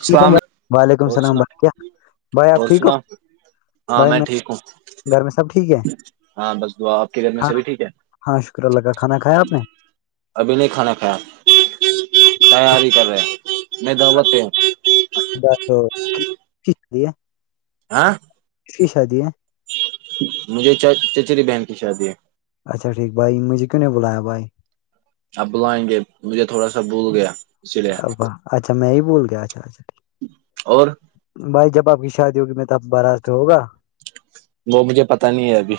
اللام وعلیکم وعلیکم علیکم اور السلام سنا بھائی کیا بھائی آپ اور ٹھیک ہو سنا ہاں میں ٹھیک ہوں گھر میں سب ٹھیک ہے ہاں بس دعا آپ کے گھر میں ہاں سےبھی ٹھیک ہے ہاں شکر اللہ کا کھانا کایا آپ نے ابھی نہیں کھانا کھایا تیاری کر رہے میں دعوت ہ اچ دا تو جیا [inaudible] آاں [inaudible] ک کی شادی ہے مجھے چ چچری بہن کی شادی ہے اچھاٹھیک بھائی مجھے کیوں بلایا بائی آپ بلائیں گے مجھے تھوڑا سا بھول گیا اسی لیے ا اچھا میں ہی بول گیا اچھا اچھا اور بھائی جب آپ کی شادی ہوگی میں تو باراز پہ ہوگا وہ مجھے پتا نہیں ہے ابھی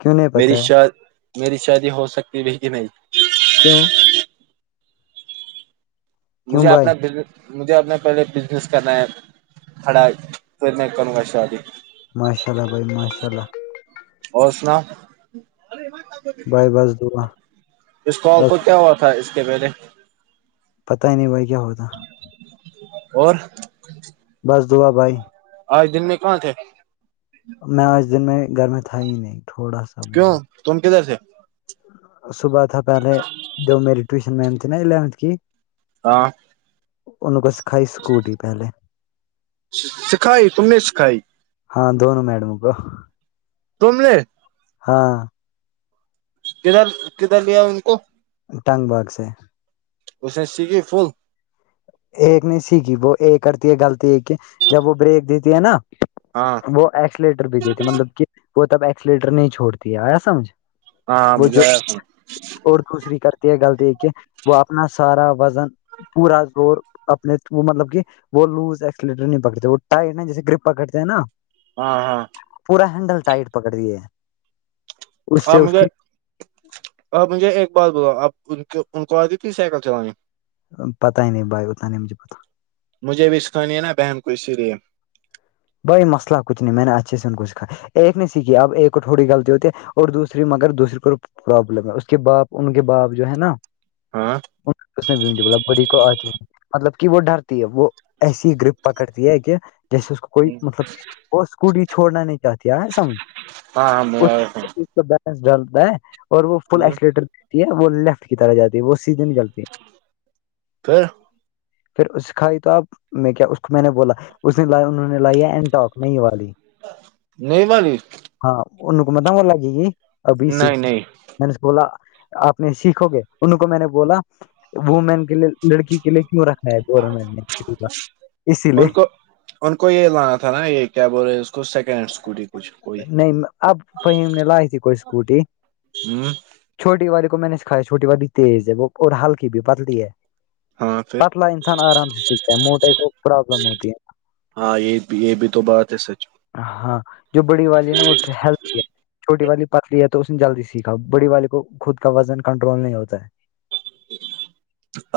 کیوں نہیں میری پتا ہے ش میری شادی ہو سکتی ب کہ نہیں کیا کیوں مجھے بھائی اپنا دل مجھے اپنے پہلے بزنس کرنا ہے کھڑا پھر میں کروں گا شادی ماشاءلہ بھائی ماشاء اللہ اور سنا بھائی بس دعا اس کال کو کیا ہو تھا اس کے پلے پتا ہی نہیں بھائی کیا ہوتا اور بس دعا بھائی آج دن میں کواں تھے میں آ دن میں گھر میں تھ تھاائ نہیں تھوڑا سا بھی کیوں نہیں تم کیدھر سے صبح تھا پہلے جو میری ٹیوشن میم تھی نا الیونتھ کی ہاں ان کو سکھائی سکوٹی پہلے سکھائی تم نے سکھائی ہاں دونوں میڈم کو تم نےے [unintelligible] ہاں کدھر کدھر لیا ان کو ٹنگ باغ سے اسس سیھے فون [unintelligible] ایک نہیں سیکھی وہ ایک کرتی ہے غلطی ایک کی جب وہ بریک دیتی ہے نا ہاں وہ ایکسلیٹر بھی دیتے مطلب کہ وہ تب ایکسلیٹر نہیں چھوڑتی ہے آیا سمجھ ہاںاں وہ مجھے جو آ س اور دوسری کرتی ہے غلطی کہ وہ اپنا سارا وزن پورا اور اپنے وہ مطلب کہ وہ لوز ایکسلیٹر نہیں پکڑتے وہ ٹائٹ جیسے گرپ پکڑتے ہیں نا ہاں ہاں پورا ہینڈل ٹائٹ پکڑیے آپ مجھے آپ مجھے ایک بار بلا آپ ان کو آتی تھی سائیکل چلانی پتہ ہی نہیں بائے اوت ہی مج پتہ مجھے بھی اسکانی ہے نا بہن کو اسی لیے بھائی مسلہ کچھ نہیں میں نے اچھے سے ان کو سکھایا ایک نے سیکھی اب ایک کو تھوڑی غلطی ہوتی ہے اور دوسری مگر دوسری کو پروابلم ہے اس کے باپ ان کے باپ جو ہے نا ہاں ھ ب بڑی کو آتی مطلب کہ وہ ڈرتی ہے وہ ایسی گروپ پکڑتی ہے کہ جیسے اس کو کوئی ہاں مطلب وہ اسکوٹی چھڑنا نہیں چاہتی سمج ہاں ہاں اس کا بیلنس ڈالتا ہے اور وہ فل ایکسولیٹرتی ہے وہ لیفٹ کی طرح جاتی ہے وہ سیدھے چلتی ہے پھر پھر اس کھائی تو آپ میں کیا اس کو میں نے بولا اس نے لایا انہوں نے لائی ہے اینٹوک نہیں والی نہیں والال [unintelligible] ہاں ان ن کوومت وال لگی گئی ابھی نہیں نہیں میں نے بولا آپ نے سیکھو گے ان کو میں نے بولا وومین کے لیے لڑکی کے لیے کیوں رکھا ہے گورمنٹ نےا اسی لیے ان کو ان کو یہ لانا تھا نا یہ کیبول رہے اس کو سیکنڈ ہینڈ اسکوٹی کچھ کوئی نہیں اب وہ نے لائی تھی کوئی اسکوٹی ہ چھوٹی والی کو میں نے سکھائییا چوٹی والی تیز ہے وہ اور ہلکی بھی پتلی ہے ہاں پھر پتلا انسان آرام سے سیکھتا ہیں موٹے کو پرابلم ہوتی ہے ہاں یہ یہ بھی تو بات ہے سچ [unintelligible] ہاں جو بڑی والی ہے نا وہٹل ہے چھوٹی والی پتلی ہے تو اس نے جلدی سیکھا بڑی والی کو خود کا وزن کنٹرول نہیں ہوتا ہے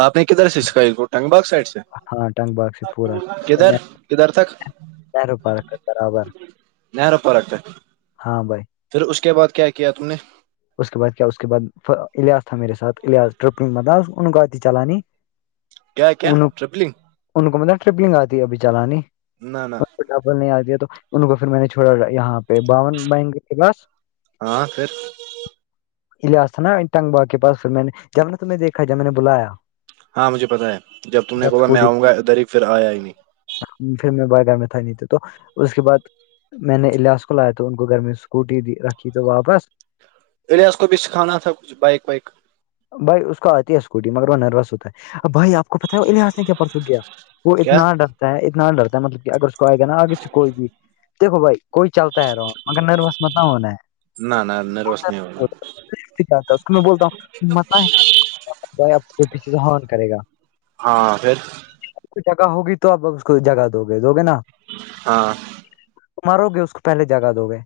آپ نے کدھر سے سکھاائی ٹگ باغ سائڈ سے ہاں ٹنگ باغ سے پورا کدھر کدھر تک نہرو پارک کے برابر [unintelligible] نہروں پارک ہے ہاں بھائی پھر اس کے بعد کیا کیا تم نے اس کے بعد کیا اس کے بعد ایاس تھا میرے ساتھ ایاس ٹرپل مطلب ان کو آتی چلانی کیا کیا ان ٹریپلنگ ان کو مطلب ٹرپنگ آتی ہے ابھی چلانی نہ نہ [unintelligible] کو نہیں آ دیا تو ان کو پھر میں نے چھوڑا یہاں پہ باون ب پاس ہاں پھر ایاس تھا نا انٹنگ باغ پس پھر میں نے جب نے تمہ دھا جب میں نے بلایا ہاں مجھے پتا ہے جب تم نے کہوگا میں آؤں گا ا در پھر آیا ہی نہیں پھر میں بار گار میں تھا ہی نہیں ت تو اس کے بعد میں نے الاس کو لایا تو ان کو گھر میں اسکوٹی رکھی تو واپس رڈیاز کو بھی سکھانا تھا کچھ بائک وائک بھائی اس کو آتی ہے اسکوٹی مگر وہ نروس ہوتا ہےب بھائی آپ کو پت ہے وہ انحاظ نے کیاپ پر سک گیا وہ کیا اتنا ڈرتا ہے اتنا ڈرتا ہے مطلب کہ اگر اس کہے گا نا آگے سے کوئی بھی دیکھو بھائی کوئی چلتا ہے رہو مگر نروس مت ہونا نہ نہ نروس نہیں ہونا ہے کیاتا تم بولتا بھائی آپ کو کوئی پیچھے سے حان کرے گا ہاں پھر آ کو جگہ ہوگی تو اپ اس کو جگہ دو گے دو گے نا ہاں مرو گے اس کو پہلے جگہ دو گے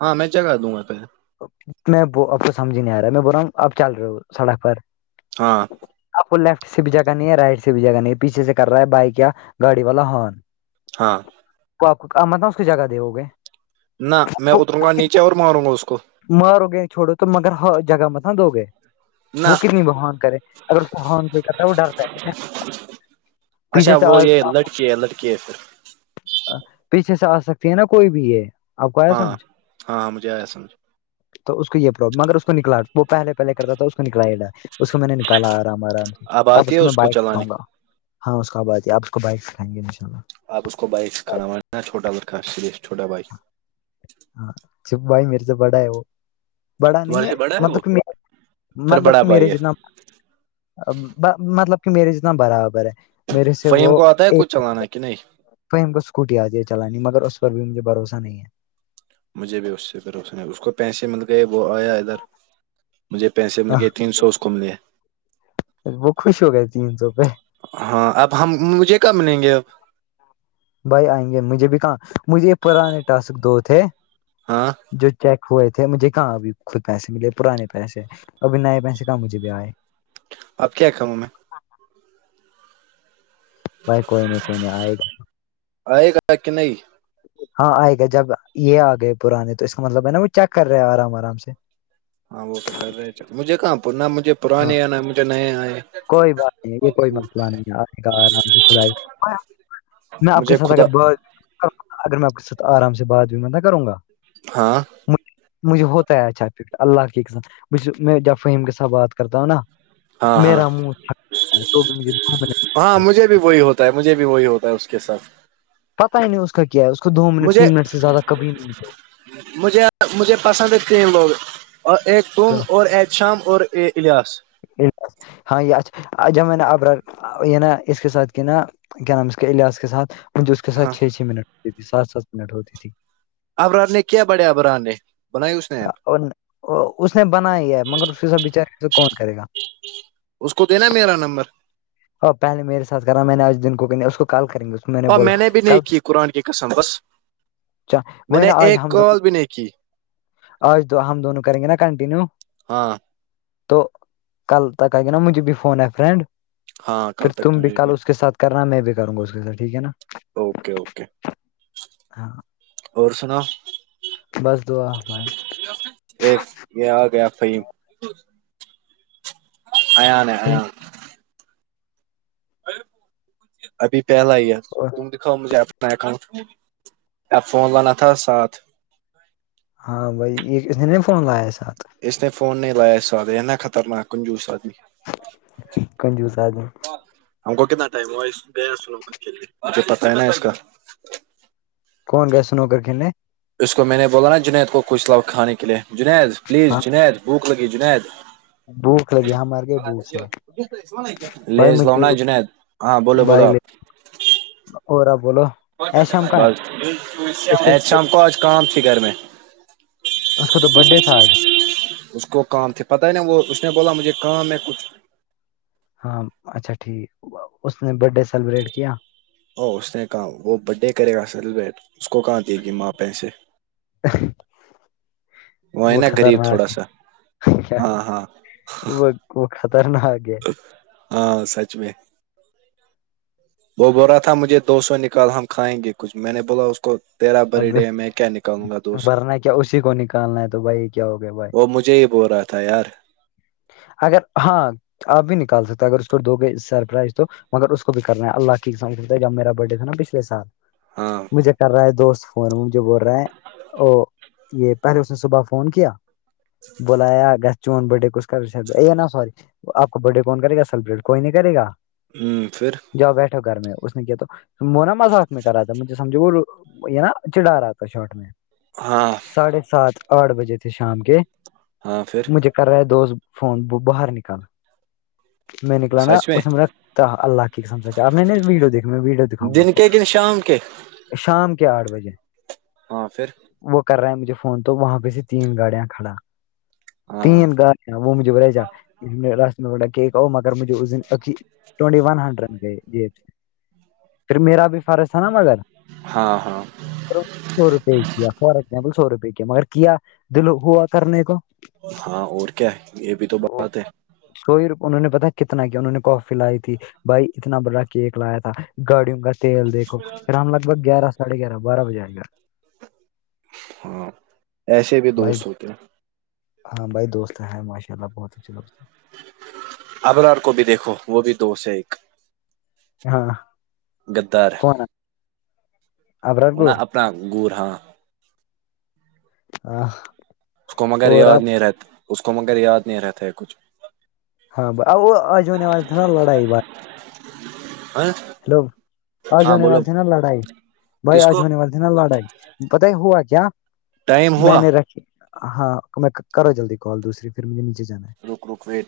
ہاں میں جگا دوں گااں پہ میں اب تو سمج ہی نہیں آ رہا میں بول رہا ہوں اب چل رہے ہو سڑک پر ہاں آپ کو لیفٹ سے بھی جگہ نہیں ہے رائٹ سے بھی جگہ نہیں ہے پیچھ سے کر رہا ہے بائی کیا گاڑی والا ہن ہاں تو آپ کو مطلب اس کی جگہ دو گے نہ میں اتروں گا نیچے اور ماروں گا اس کو مرو گئے چھوڑو تو مگر ہ جگہ مت ن دو گئے وہ نہ کتنی بہان کرے اگران کوئی کرتا ہے وہ ڈرتا ہے اچھا پیچھے سے وہ یہ آ لٹکی ہے لٹکی ہے پھر پیچھے سے آ سکتی ہے نا کوئی بھی یہ آپ کو آیا ہاں سمجھ ہاں ہاں مجھے آیا سمجھ تو اس کو یہ پرابلم اگر اس کو نکلا وہ پہلے پہلے کرتا تھا اس کو نکلا ڈا اس کو میں نے نکالا آرام آرام سے اب اس کو میں بائک سکھاؤ گا ہاں اس بع یہ آپ اس کو بائک سکھائیں گے ان شاءلہ آپ اس کو بائک سےھاناا چوا باں چھوٹا بائک ہاںچ چھپ بھائی میرے سے بڑا ہے وہ بڑا نہیں تمہارے ہے سے بڑا وہ مطلب کہ پھر مطلب بڑا کہ میرے بھائی ہے جتنا مطلب کہ میرے جتنا برابر ہے میرے سے فہیم وہ کو آتا ہے ایک کچھ چلانا کہ نہیں وہائی ہم کو اسکوٹی آ جی ہے چلانی مگر اس پر بھی مجھے بھروسہ نہیں ہے مجھے بھی اس سے بھروسنے اس کو پیسے مطل کے وہ آیا مجھے پیسے مل آہ، گئے تین سو اس کو ملے وہ خوش ہو گئے تین سو پہ ہاں اب ہم مجھے کب ملیں گے اب بھائی آئیں گے مجھے بھی کہاں مجھے پرانے ٹاسک دو تھے ہاں جو چیک ہوئے تھے مجھے کہاں ابھی خود پیسے ملے پرانے پیسے ابھی نئے پیسے کہاں مجھے بھی آئے آپ کیا کہاوں میں وائی کوئی نہیں کوئی نہیں آئے گا اوئے گا کہ نہیں ہاں آئے گا جب یہ آ گئے پرانے تو اس کا مطلب ہے نا وہ چیک کر رہے ہیں آرام آرام سے ہاں وہ تو کر رہے مجھے کہاں پر نہ مجھے ہاں پرانے یا نہ مجھے نئے آئے کوئی بات نہیں یہ کوئی مسئلہ نہیں آئے گا آرام سے کھلائے گا میں آپ کے مجھے ساتھ خدا اگر بات اگر میں آپ کے ساتھ آرام سے بات میں کروں گا ہاں مجھے ہوتا ہے اچھا فک اللہ کےھ میں جب فہیم کے ساتھ بات کرتا ہوں نا ہاں ہاں میرا منہ تھکتا ہے تو بھی مجھے گھومنے ہاں مجھے بھی وہی ہوتا ہے مجھے بھی وہی ہوتا ہے اس کے ساتھ پتا ہی نہیں اس کا کیا ہے اس کو دو منٹ مجھے تین منٹ سے زیادہ کبھی نہیں ملتے مجھے مجھے پسند اتنے لوگ اور ا تم تو۔ اور ا شام اور اے الیاس ہاں یہ اچھا جب میں نے اب یہ نا اس کے ساتھ کیا نا کیا نام اس کے ایاس کے ساتھ مجھے اس کے ہاں ساتھ چھ چھ منٹ ہوتی ت سات سات منٹ ہوتی تھی ابران نے کیا بڑھیا ابران نے بنائی اس نے ایپ اور اس نے بنا ہی ہے مگر اسی سب بیچار سے کون کرے گا اس کو دینا میرا نمبر اور پہل میرے سات کر رہا میں نے آج دن کو کہ اس کو کال کریں گے کو ہ بولا میں نے بھی نہیں کل کی قرآن کی قسم بس وہ میں نے نا ایک کال بھی نہیں کی اور ہم دونوں کریں گے نا کنٹینیو ہاں تو کل تک آ گیا نا مجھے بھی فون ہے فرینڈ ہاں پھر کل تک تم بھی تجھے کل اس کے سھ کرنا میں بھی کروں گا اس کے سھ ٹھیک ہے نا اوکے اوکے [unintelligible] اور سنا بس دعا بھائے ا یہ آ گیا فھائی ایاانے ایا ابھی پہلا ہی یار تم دکھاؤ مجھے آ فون لانا تھا سات ہاں بھائی یہ اس نے نہیں فون لایا ہے ساتھ اس نے فون نہیں لایا ساد ہےنا خطرناک کنجوس آدمی کنجوزا د ہم کو کتنا ٹائم ہوا گیا سلے مجھے پتا ہے نا اس کا کون گ س نو کرر کھیلنے اس کو میں نے بولا نا جنید کو کچھ لو کھانے کے لیے جنید پلیز ہاں جنید بھوک لگی جنید بھوک لگی ہم مر گئے بھوک سے بھائی لیز مجھے لؤنا جنید ہاں بولو بھی بولو بھائی لے آپ اور رہ آپ بولو ایشم کا ہے اس کا احت شام کو آج کام تھی گھر میں اس کا تو برتڈ ڈے تھا آج اس کو کام تھے پتہ ہی نہیں وہ اس نے بولا مجھے کام ہے کچھ ہاں اچھا ٹھیک اس نے برت ڈے سیلیبریٹ کیا اورو اس نے کہا وہ برڈ ڈے کرے گا سیلیبریٹ اس کو کہاں دیے گی ماں پیسے ہے وہ نا غریب خطرناک تھوڑا سا ہے کیا ہاں ہاں وہ وہ خطر نہ آگے ہاں سچ میں وہ بول رہا تھا مجھے دو سو نکال ہم کھائیں گے کچھ میں نے بولا اس کو تیرا بر ہم ڈے میں کیا نکالوں گا دو سو ورنہ کیا اسی کو نکالنا ہے تو بھائی یہ کیا ہو گیا بھائی وہ مجھے ہی ب رہا تھا تیار اگر ہاں آپ بھی نکال سکتے اگر اس کو دو گئی سرپرائز تو مگر اس کو بھی کرنا ہے اللہ کی جبیرا برھ ڈے تھا نا پچھے سال ہاں مجھے کر رہا ہے دوست فون مجھے بول رہا ہے او یہ پہلے اس نے صبح فون کیا بلایا گھر چون بڈے ک کر س ہے نا سوری آپ کو برھ ڈے کون کرے گا سیلیبریٹ کوئی نہیں کرےا ہوں پھر جاؤ بیٹھ ہو گھر میں اس نے کیا تو وہ نا مذاق میں کرا تھا مجھے سمجھو وہ یہ نا چڑا رہا تھا شارٹ میں ہاں ساڑھے سات آٹھ بجے تے شام کے ہاں پھر مجھے کر رہا ہے دوست فون باہر نکال میں نکلا نا اس میں رکھتا اللہ کی سمج آپ نے ویڈو دیکھ میں ویڈی دکھاؤ گا آپ دن کو کے کن شام کے شام کے آٹھ بجے ہاں پھر وہ کر رہا ہے مجھے فون تو وہاں پہ سے تین گاڑیاں کھڑا ہاں تین گاڑ وہ مجھے بے جاھر نے راس میں بک آ مگر مجھے اسن ٹٹی ون ہنڈریڈ ج پھر میرا بھی فرض تھا نا مگر ہاں ہاں سو روپئے کیا فار ایگزامپل سو روپئے کیا مگر کیا دل ہوا کرنے کو ہاں اور کیا ہے یہ بھی تو بات ہے کوئی انہوں نے پتا کتنا کیا انہوں نے کافی لائی تھی بھائی اتنا بڑا کیک لایا تھا گاڑیوں کا تیل دیکھو پھر ہم لگ بھگ گیارہ ساڑھے گیارہ بارہ بجے آئے گا ہاں ایسے بھی بھائی دوست ہوتے ہیں ہاں بھائی دوست ہیں ماشاء اللہ بہت اچھے دوست ہیں ابرار کو بھی دیکھو وہ بھی دو سے ایک ہاں گدار کون آ وہ نا ابراتپور اپنا گور ہاں آ اس کو مگر یاد نہیں رہتا اس کو مگر یاد نہیں رہتا ہے کچھ ہاں وہ آج ہونے والے تھے نا لڑائی ب ا ہیلو آج ہونے والے تھے نا لڑائی بھائی کس آج کو ہونے والے لاڑاائی پت ہی ہوا کیا ٹائم میں ہوا نے رکھے ہاں میں کرو جلدی کال دوسری پھر مجھے نیچے جانا ہے رک رک ویٹ